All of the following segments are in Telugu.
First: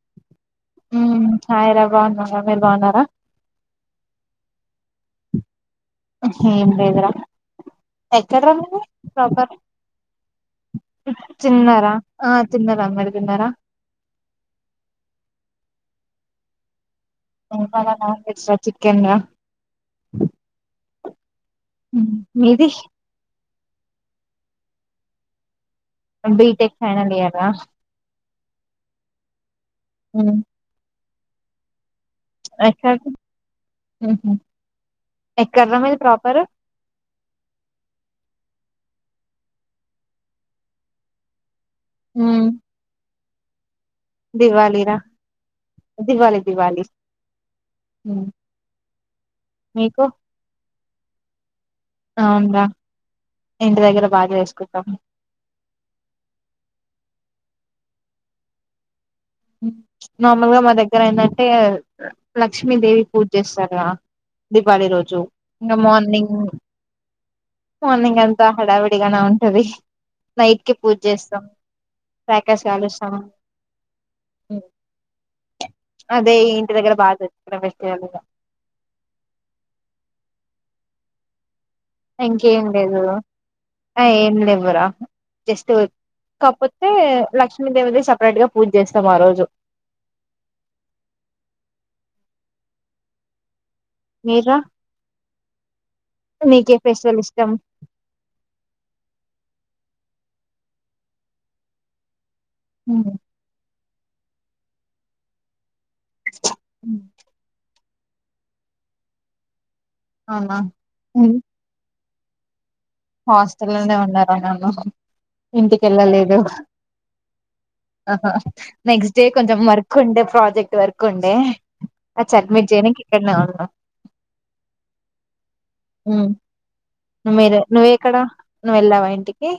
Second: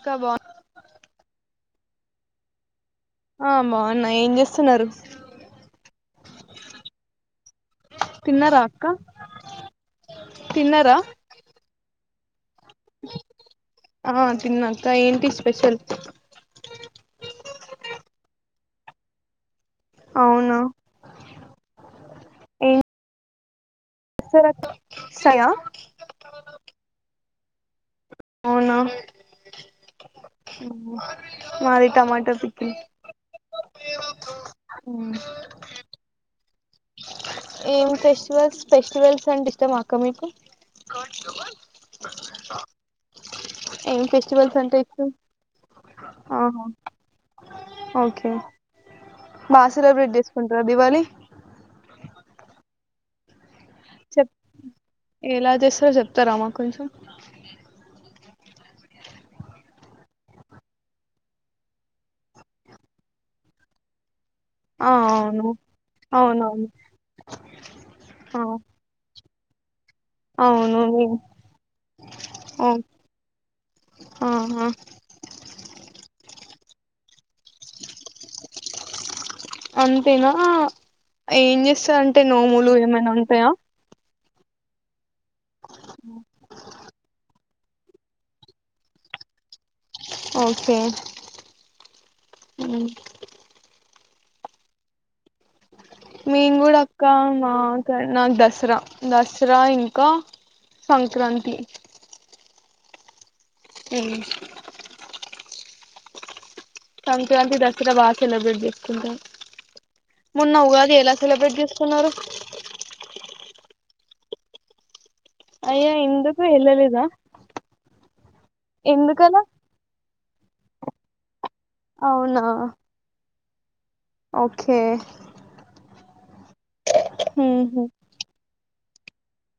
అక్క బా హ్మ్ సాయిరాం బాగున్నం ర మీరు బాగున్నారా ఆ బావున్నా ఏం జేస్తున్నారు ఏం లేదురా ఎక్కడ తిన్నారా నువ్వు అక్క ప్రాపర్ తిన్నారా చిన్నరా ఆ తిన్నారా మీరు తిన్నారా ఆ తిన్నాక్క ఏంటి స్పెషల్ ఇంకా మా నాన్ వెజ్ లా చికెన్ రా అవునా మీది సర శయా [unintelligible] బీటెక్ ఫైనల్ ఇయర్ రా అవునా ఉమ్, మాది టమాటో పికిీల్ ఎక్కడ ఉహు ఎక్కడరా మీది ప్రాపర్ ఏం పెస్టివల్స్ ఫెస్టివల్స్ అంటే ఇష్టమా అక్క మీకు హ్మ్ ఏం ఫెస్టివల్స్ అంటే ఏంటిది దివాళి ఆహా దివాళి ఓకే బాగా సెలబ్రేట్ చేసుకుంటారా దీవాళి అవున్రా చెప్ ఎలా చేస్తారో చెప్తారా మాకు కొంచెం నార్మల్గా మా దగ్గర ఏంటంటే లక్ష్మీదేవి పూజ చేస్తారు కదా దీవాళి ఆ రోజు అవును ఇంకా మార్నింగ్ అవునవును మార్నింగ్ ఆ అంతా హడావిడిగానే హు తావి నైట్ కి అవును పూజ చేస్తాం క్రాకర్స్ ఓ కాలుస్తాం ఆహా అదే ఇంటి దగ్గర బాగా తెచ్చుకు ఫెస్వల్గా అంతేనా ఎంచెస్ స్ అంటే నోములు ఏమైనా ఉంటాయా ఇపురా జస్ట్ కాకపోతే లష్ ఏమంది సపరేట్ గ పూజెస్తాం ఆ రోజు ఒకే హ్మ్ మీరు మీన్ కూడా అక్క మాక్క నాకు దసర దస్ సరా ఇంక సంక్రాంతి హ్మ్ హ్మ్ సంక్రాంతి దసర బా సెలబ్రేట్ చేసుకుంటాం అవునా మొన్న ఉగాది ఎలా సెలబ్రేట్ చేసుకున్నారు హాస్టల్ లోనే ఉన్నా రా నేను ఇంటికి అయ్యా వెళ్ళలేదు ఎందుకు వెళ్ళలేదా నెక్స్ట్ డే ఎందుకలా కొంచెం వర్క్ ఉండే ప్రాజెక్ట్ వర్క్ ఉండే అద్ అవునా సబ్మిట్ చేయడనికి ఇక్కడనే వున్ ఆ ఓకే ఉమ్ హుం నువ్వేక్కడా నువ్ వెళ్ళావ ఇంటికి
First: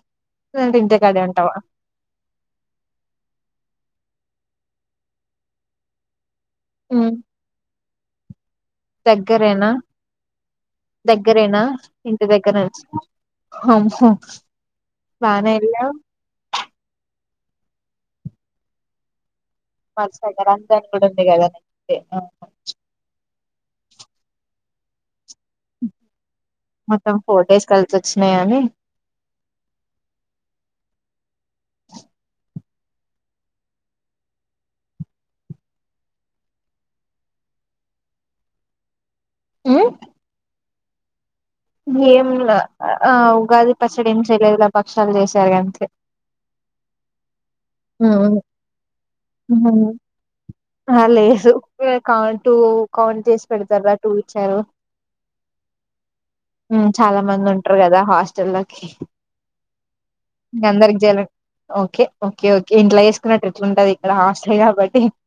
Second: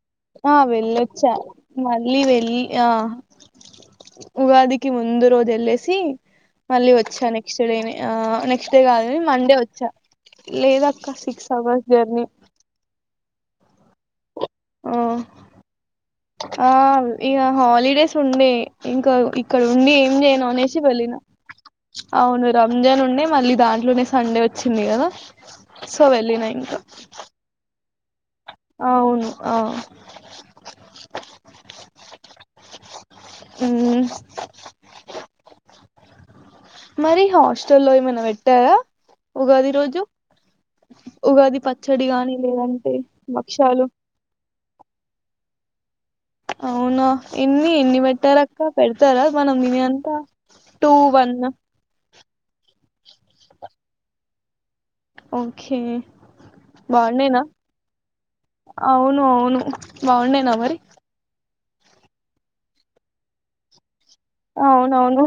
ఆ లేదంటే ఇంటికాడే వెళ్ళొచ్చా ఉంటావా మళ్ళీ వెళ్లి ఆ ఉగాదికి ముందు రోజు ఎల్లేసి మళ్లీ హ్మ్. వచ్చా నెక్స్ట్ డేనే ఆ న నెక్స్డే కాదు మండే దగ్గరేనా వచ్చా లేదక్క సిక్స్ అవర్స్ జర్నీ హుం హు ఆ బానే వెళ్ళావ్ ఇగా హాలిడేస్ ఉండే ఇంకా ఈ ఇక్కడ ఉండి ఏం వరుసగా చేయను అనేసి రంజాన్ కూడా వెళ్ళిన ఉంది కదా నెక్స్ట్ డే. ఆహా! అవును రంజాన్ ఉండే మళ్ళీ దాంట్లోనే సండే వచ్చి చిన్ని కదా సో వెళ్ళిన ఇంకా మొత్తం ఫోర్ డేస్ కల్ అవును ఆ మ్మ్ మరి హాస్టల్లో ఏమైనా వేట్టారా ఉగాది రోజు ఉగాది పచ్చడి ఏం గాని లేదంటే ఆ ఉగాది భక్షాలు పచ్చడి ఏం చేయలేదు ల పక్షాలు చేశారు గంతే అవునా ఎన్ని ఎన్ని పెట్టారక్క పెడతారా మనం తినే అంతా టూ ఆ వన్ లేదు కౌ టూ కౌంట్ చేసి పెడతారా టూ ఇచ్చారు ఓకే మ్మ్ చాలా బాగుండేనా మంది ఉంటారు కదా హాస్టల్కి అవును అవును బాగుండేనా ఇంగా మరి అందరికి జేయ ఓకే ఓకే ఓకే ఇంట్లా జేసుకున్నట్టు ఎట్లుంటది ఇక్కడ హాస్టల్ కాబట్టి అవునవును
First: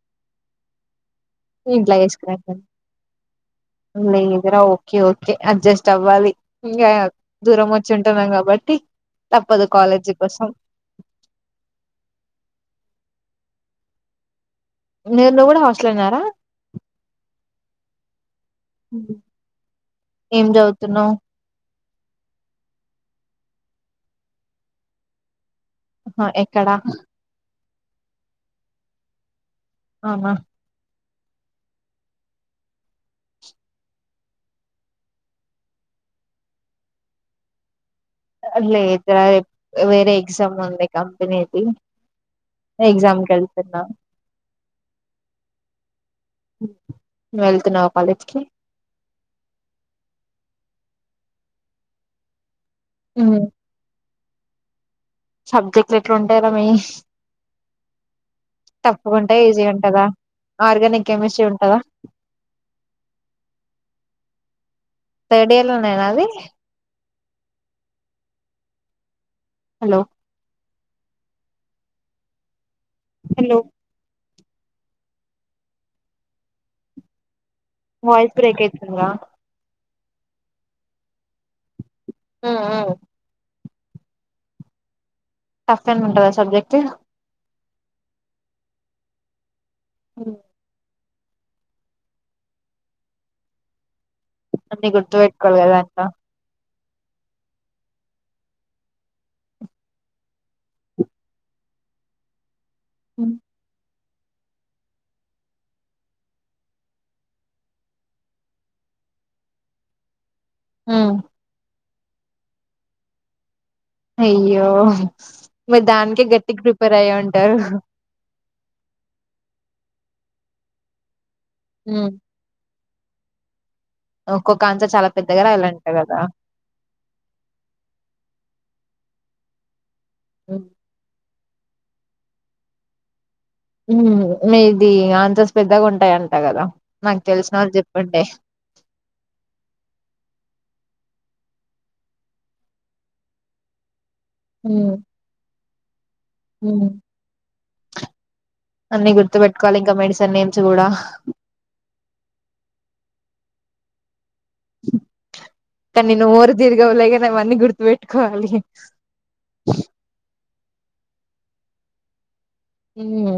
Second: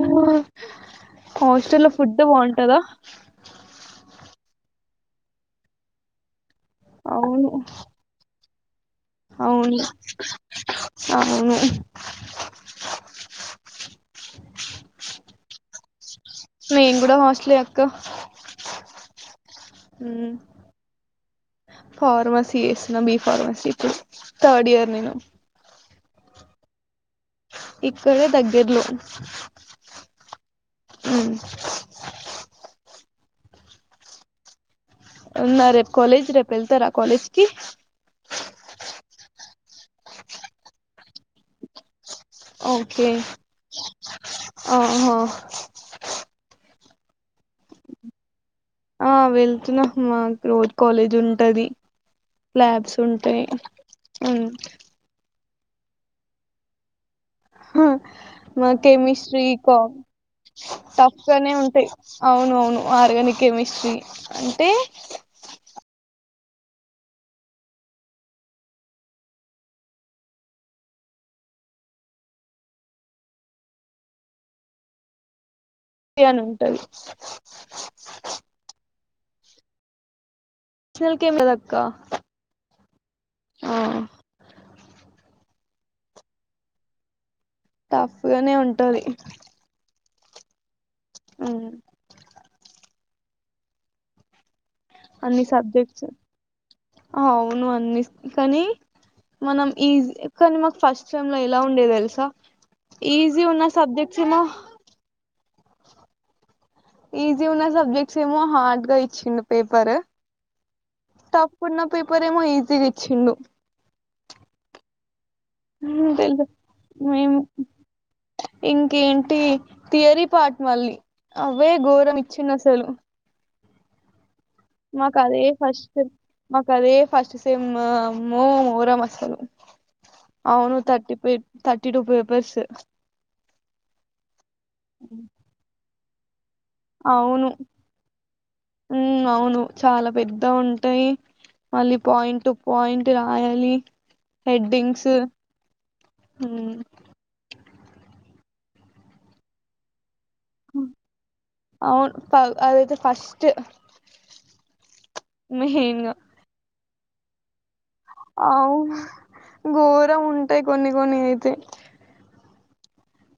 హాస్టల్ లో ఇంట్లో ఫుడ్ చేసుకున్నట్టు బాగుంటందా లేదురా ఓకే ఓకే అడ్జస్ట్ చవ్వాలి ఇంకా అవును దూరం వచ్చి ఉంటున్నాం కాబ అవును అవును నేను కూడా హోస్ట్ స్టల్ నారా నెన్ కూడా హోస్టలే అక్క ఏం చదువుతున్నావ్ ఫార్మసీ ఎసిన బి ఫార్మసీ ఇప్పుడు థర్డ్ ఇయర్ నేను ఎక్కడా ఇక్కడే దగ్గర్లో ఆహా మ్మ్ ఉందా రేపు కాలేజ్ రేపు వెళ్తారా కాలేజ్కి లేద్ర వేరే ఎగ్జామ్ ఉంది కంపెనీ ది ఓకే ఎగ్జామ్కి వెళ్తున్నా ఆహా ను వెళ్తున్నావ కాలేజ్కి ఆ వెళ్తున్నా మాకు రోజు కాలేజ్ ఉంటది లాబ్స్ హ్మ్ ఉంటాయ్ మ్ సబ్జెక్ట్లు ఎట్లుంటయిరా మీయీ మా కెమిస్ట్రీ ఉంటాయా ఈజీగా కామ్ ఉంటదా ఆర్గానిక్ టఫ్ కెమిస్ట్రీ గానే ఉంటదా ఉంటాయి అవును అవును ఆర్గానిక్ కెమిస్ట్రీ అంటే థర్డ్ ఇయర్ లోనేనా అది హలో హలో అని ఉంటది. వాయిస్ బ్రేక్ అయితుంది రా కేం లేద్ అక్కా హ్మ్ హ్మ్ ఆ టఫ్ ఏమన్న ఉంటదా సబ్జెక్ట్ టఫ్గానే ఉంటది. మ్ అన్నీ అన్ని గుర్తుపెట్టుకోవాలి గదా అక్కా సబ్జెక్ట్స్ అవును అన్నీ కానీ మనం ఈజ్ కాని మాకు ఫస్ట్ సెమ్లో ఎలా ఉండే తెల్సా ఈజీ ఉన్న సబ్జెక్ చిన్న ఈజీ ఉన్న సబ్జెక్ట్స్ ఏమో హార్డ్ గా ఇచ్చిండు పేపర్ టఫ్ ఉన్న పేపరేమో ఈజీ గిచ్చిండు. అయ్యో! మీర్ దానికే తెలుసా గట్టిగ్ ప్రిపేర్ అయ్యి ఉంటారు. ఇంకేంటీ థియరీ పార్ట్ మళ్ళీ అవే ఘోరం ఇచ్చిండ్ అసలు ఒక్కొక్క ఆన్సర్ చాలా మాకు పెద్దగా అదే రాయాలంట ఫస్ట్ కదా మాకు అదే ఫస్ట్ సెమ్ అమ్మో ఘోరం అస హలో అవును థర్టీ పిట్ థర్టీ టూ పేపర్స్ హ్మ్ మీదీ ఆన్సర్స్ పెద్దగుం ఉంటాయంట గదా అవును మ్ అవును చాలా పెద్దవుంటయీ మళ్ళి పాయింట్టు పాయింట్ రాయాలీ హెడ్డింగ్స్ హ్మ అన్నీ గుర్తు పెట్టుకోవాలింక మెడ్స్ ఆ అవును కాదు అదైతే ఫస్ టు కానీ నోరు ఈగో లేదని గుర్తు పెట్టు అవు గోరం ఉంటాయి కొన్ని కొన్ని అయితే ఉమ్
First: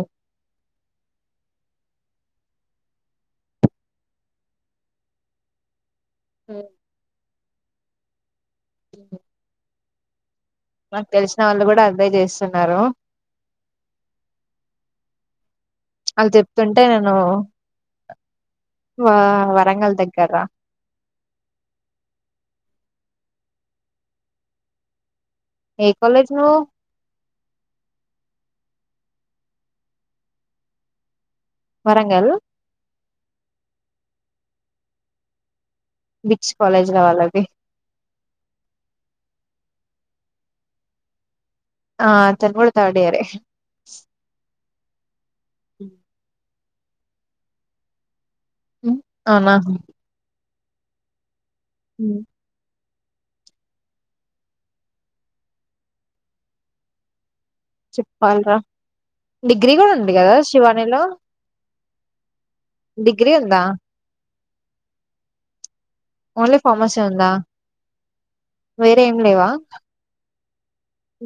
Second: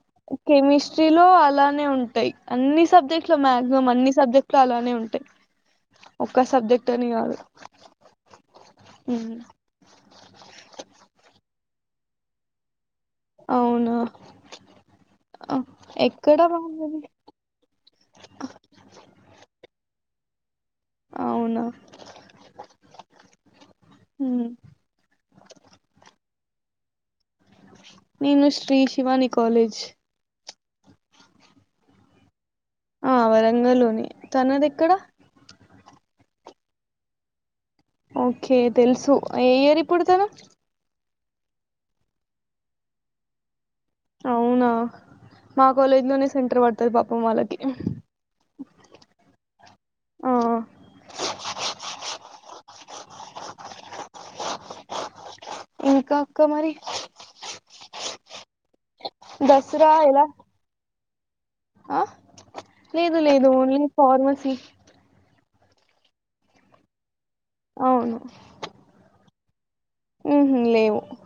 హస్ట్రీ లో అలానే ఉంటాయి అన్ని సబ్జెక్ట్ లో మ్యాక్సిమం అన్ని సబ్జెక్ట్ లో అలానే ఉంటాయి ఒక్క సబ్జెక్ట్ అని కాదు హ్మ్ నాక్ తెల్సిన వాళ్ళు కూడా అవే చేస్తున్నారు. అవునా క్ అల్ చెప్తుంటే నేను వా వరంగల్ దగ్ గ్గర అవునా హ్మ్ ఏ కాలేజ్ నువ్వు నేను శ్రీ శివని కాలేజ్ వరంగల్ ఆ వరంగల్ లోనే తనదేక్కడ బిచ్ కాలేజ్ వాళ్ళది ఓకే తెల్సు ఏ ఇయరు ఇప్పుడు తను ఆ తనుకూడా థర్డ్ ఇయర్ యే అవునా మా కాలేజ్ లోనే సెంటర్ పడ్ర్ ది పాపం వాలకి అవునా ఆ హుమ్ ఇంకా అక్క మరి చేప్పాల్రా డిగ్రీ కూడా దసరా ఉంది ఎలా కదా శివానిలో ఆ లేదు డిగ్రీ లేదు ఉందా ఓన్లీ ఫార్మసీ ఓన్లీ ఫామసి ఉందా అవును వేరే ఏం లేవా ఊహు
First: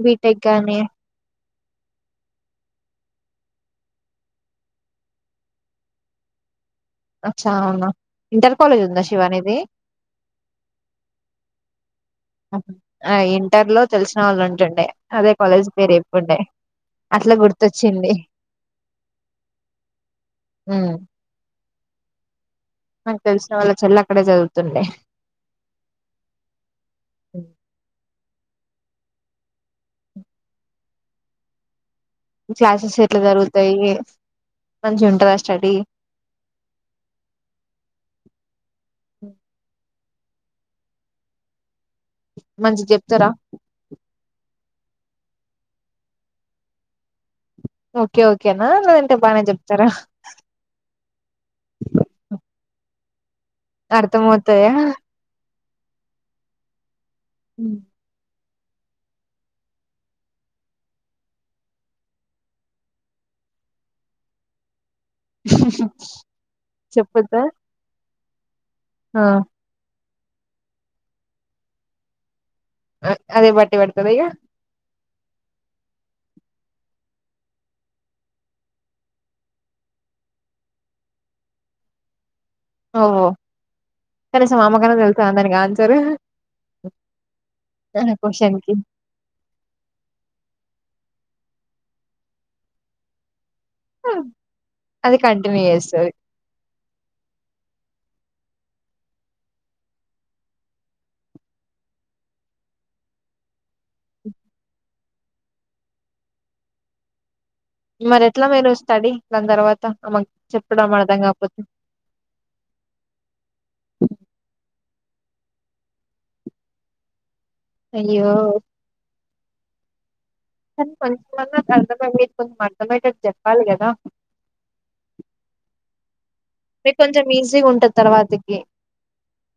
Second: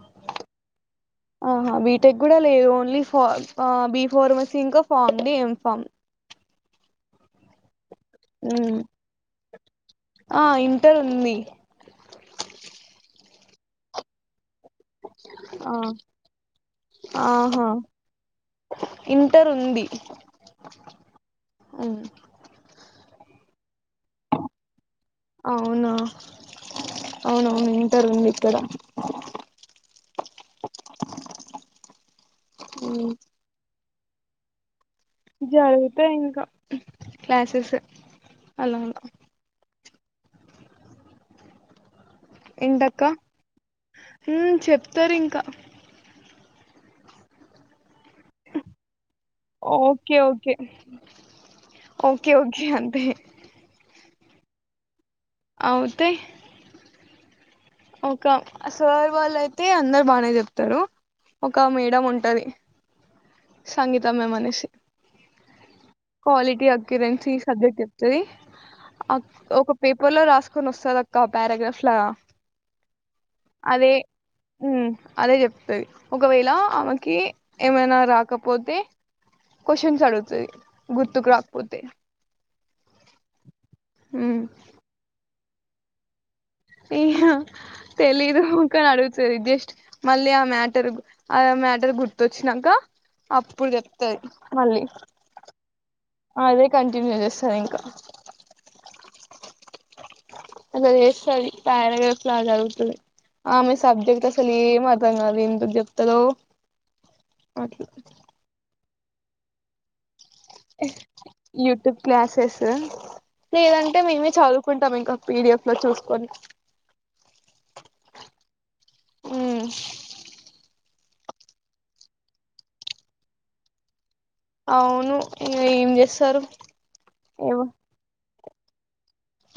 బీటెక్ గానీ. ఆహా బీటెక్ కూడా లేవు. ఓన్లీ ఫార్మ్ ఆ బి ఫార్మసీ ఇంకా ఫామ్ డి, ఎం ఫామ్. అచ్చా అవునా. ఊ ఇంటర్ కాలేజ్ ఉందా శివానిది ఆ ఇంటర్ ఉంది. ఆ ఇంటర్లో తెలిసిన వాళ్ళున్. టండి అదే కాలేజ్ ఆ పేరు ఎప్పండే అట్ల ఆహా గుర్తొచ్చింది. ఇంటర్ ఉంది ఊ ఉమ్. నాక్ తెల్సిన వాళ్లక్. చెల్లక్కడే చదువుతుండే. అవునా అవునవును ఇంటర్ ఉంది ఇక్కడ్. డ. చాసెస్ ఎట్ల జరుగుతాయి. మంచిగా ఉంటదా స్టడీ జరుగుతయ్ ఇంకా క్లాసస్ అలా అలా. మంచిగా ఏంటక్క చెప్తారా ఊ చెప్ ప్తరింక. ఓకే ఓకేనా లేదంటే బానే చెప్తారా ఓకే ఓకే ఓకే ఓకే అంతే. అర్థంమవుతాయా. అవుతయ్ ఒక. ఆ సార్ వాళ్లైతే అందరు బానే చెప్తారు. ఒక మేడం ఉంటది. సంగీతమే మనిషి. క్వాలిటీ చెప్పొద్దా అకిరెన్సిస్ సబ్జెక్ట్ చెప్తది. ఆ అక్ ఒక పేప్. పర్ లో రాసుకొని వస్తదక్క పారాగ్రాఫ్లాలా. అ అదే బట్టి పడతదా ఇగ. ఉమ్ అదే చెప్తది. ఒకవేళ ఆమెకి ఏమైనా రాకపోతే కొషన్స్ అడుగుతది. గుర్తుకు రాకపోతే. ఓహో ఉమ్ కనీసం ఆమెకైనా తెలుసా దానిక్. గాన్సరూ. ఈ హ తెలీదు. కి కానీ అడుగుతుంది జస్ట్ మళ్ళీ ఆ మ్యాటర్ గుర్ ఆ మేటర్ గుర్తొచ్చినంక అప్. ప్పుడు చెప్తది. మళ్ళీ అది కంటిన్యూ చేస్తది అదే. కంటిన్యూ చేస్తదింక. అట్ల చేస్తది. ప్యారాగ్రఫ్ లా చదువుతది. ఆమె సబ్జెక్ట్ అసలు ఏం అర్థం గా. ఎందుక్ చెప్తదో. అర్ మరి ఎట్లా మీరు స్టడీ దాని తర్వాత ఆమెక్ యూట్యూబ్ క్లాసెస్ లేదంటే మేమే చదువుకుంటాం ఇంకొ పి డి ఎఫ్ లో చూసుకొని అయ్యో ఉమ్మ్ [unintelligible] కొంచం అర్థమయ్యటట్టు చెప్పాలి కదా అవును ఏం చేస్తారు ఏమో ఏ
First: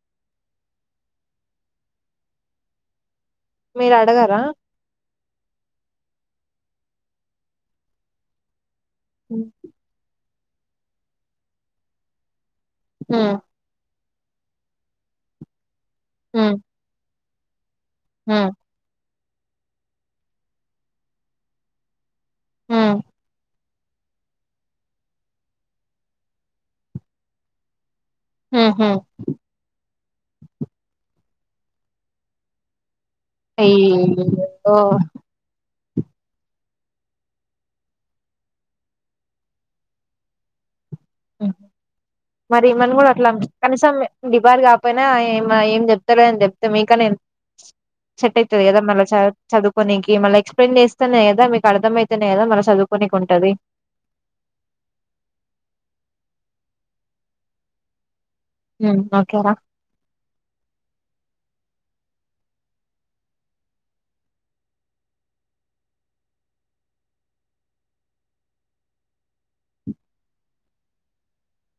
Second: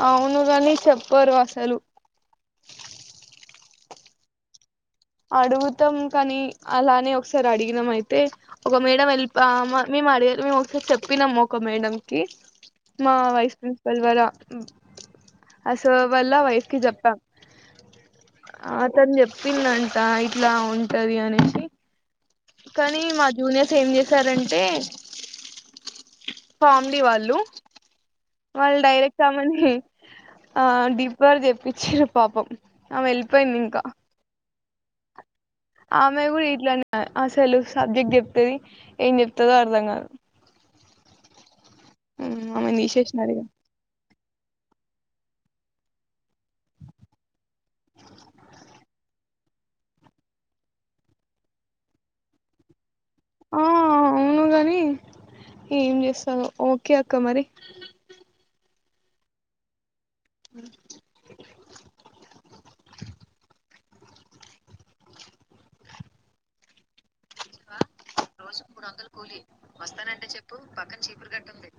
అవును కాని చెప్పరు అసలు మీరు అడగరా అడుగుతాం కానీ అలానే ఒకసారి అడిగినాం అయితే ఒక మేడం వెళ్ళి హ్మ్ పా ఆ మేము అడగ మేము ఒకసారి చెప్పినాం ఒక మేడం కి మా హ్మ్ వైస్ ప్రిన్సిపల్ వేరా [unintelligible] అ సో వాళ్ళ హ్మ్ వైఫ్ కి జెప్పాం హ్మ్ ఆ తను చెప్ ప్పిందన్ అ ఇట్లా ఉంటది అని కనీ మా జూనియర్ ఏం చేసారంటే ఫామిలీ వాళ్ళు హ్మ్ వాళ్ళు హ్మ్ డైరెక్ట్ [unintelligible] మని ఆ డీబారు చేపిచ్చిర్రు పాపం ఆమె వెళ్ళిపోయింది [unintelligible] ఓ ఆమే కూడా ఇట్లానే అసలు సబ్జెక్ట్ చెప్పేది ఏం చెప్తాదో అర్థం కాదు [unintelligible] మరి ఆమెను ఈమను కూడా అట్లా తీసేసినారు ఇగ కనీసం డిబార్ కాకపోయినా ఈమె ఏం చెప్తలేదని చెప్తే మీకన్నా సెట్ ఐతది కదా మళ్ళీ చదుకోనీకి మళ్ళ ఎక్స్ప్లెయిన్ చేస్తేనే కదా మీకు అర్థంమయితేనే కదా మళ్ళ చదువు ఆ అవును గాని ఏం చేస్తా ఓ ఓకే అక్క మరి మ్ ఓకే రా అ రోజుకు మూడు వందలు కూలి వస్తానంటే చెప్పు పక్కన చీపురు కట్టుంది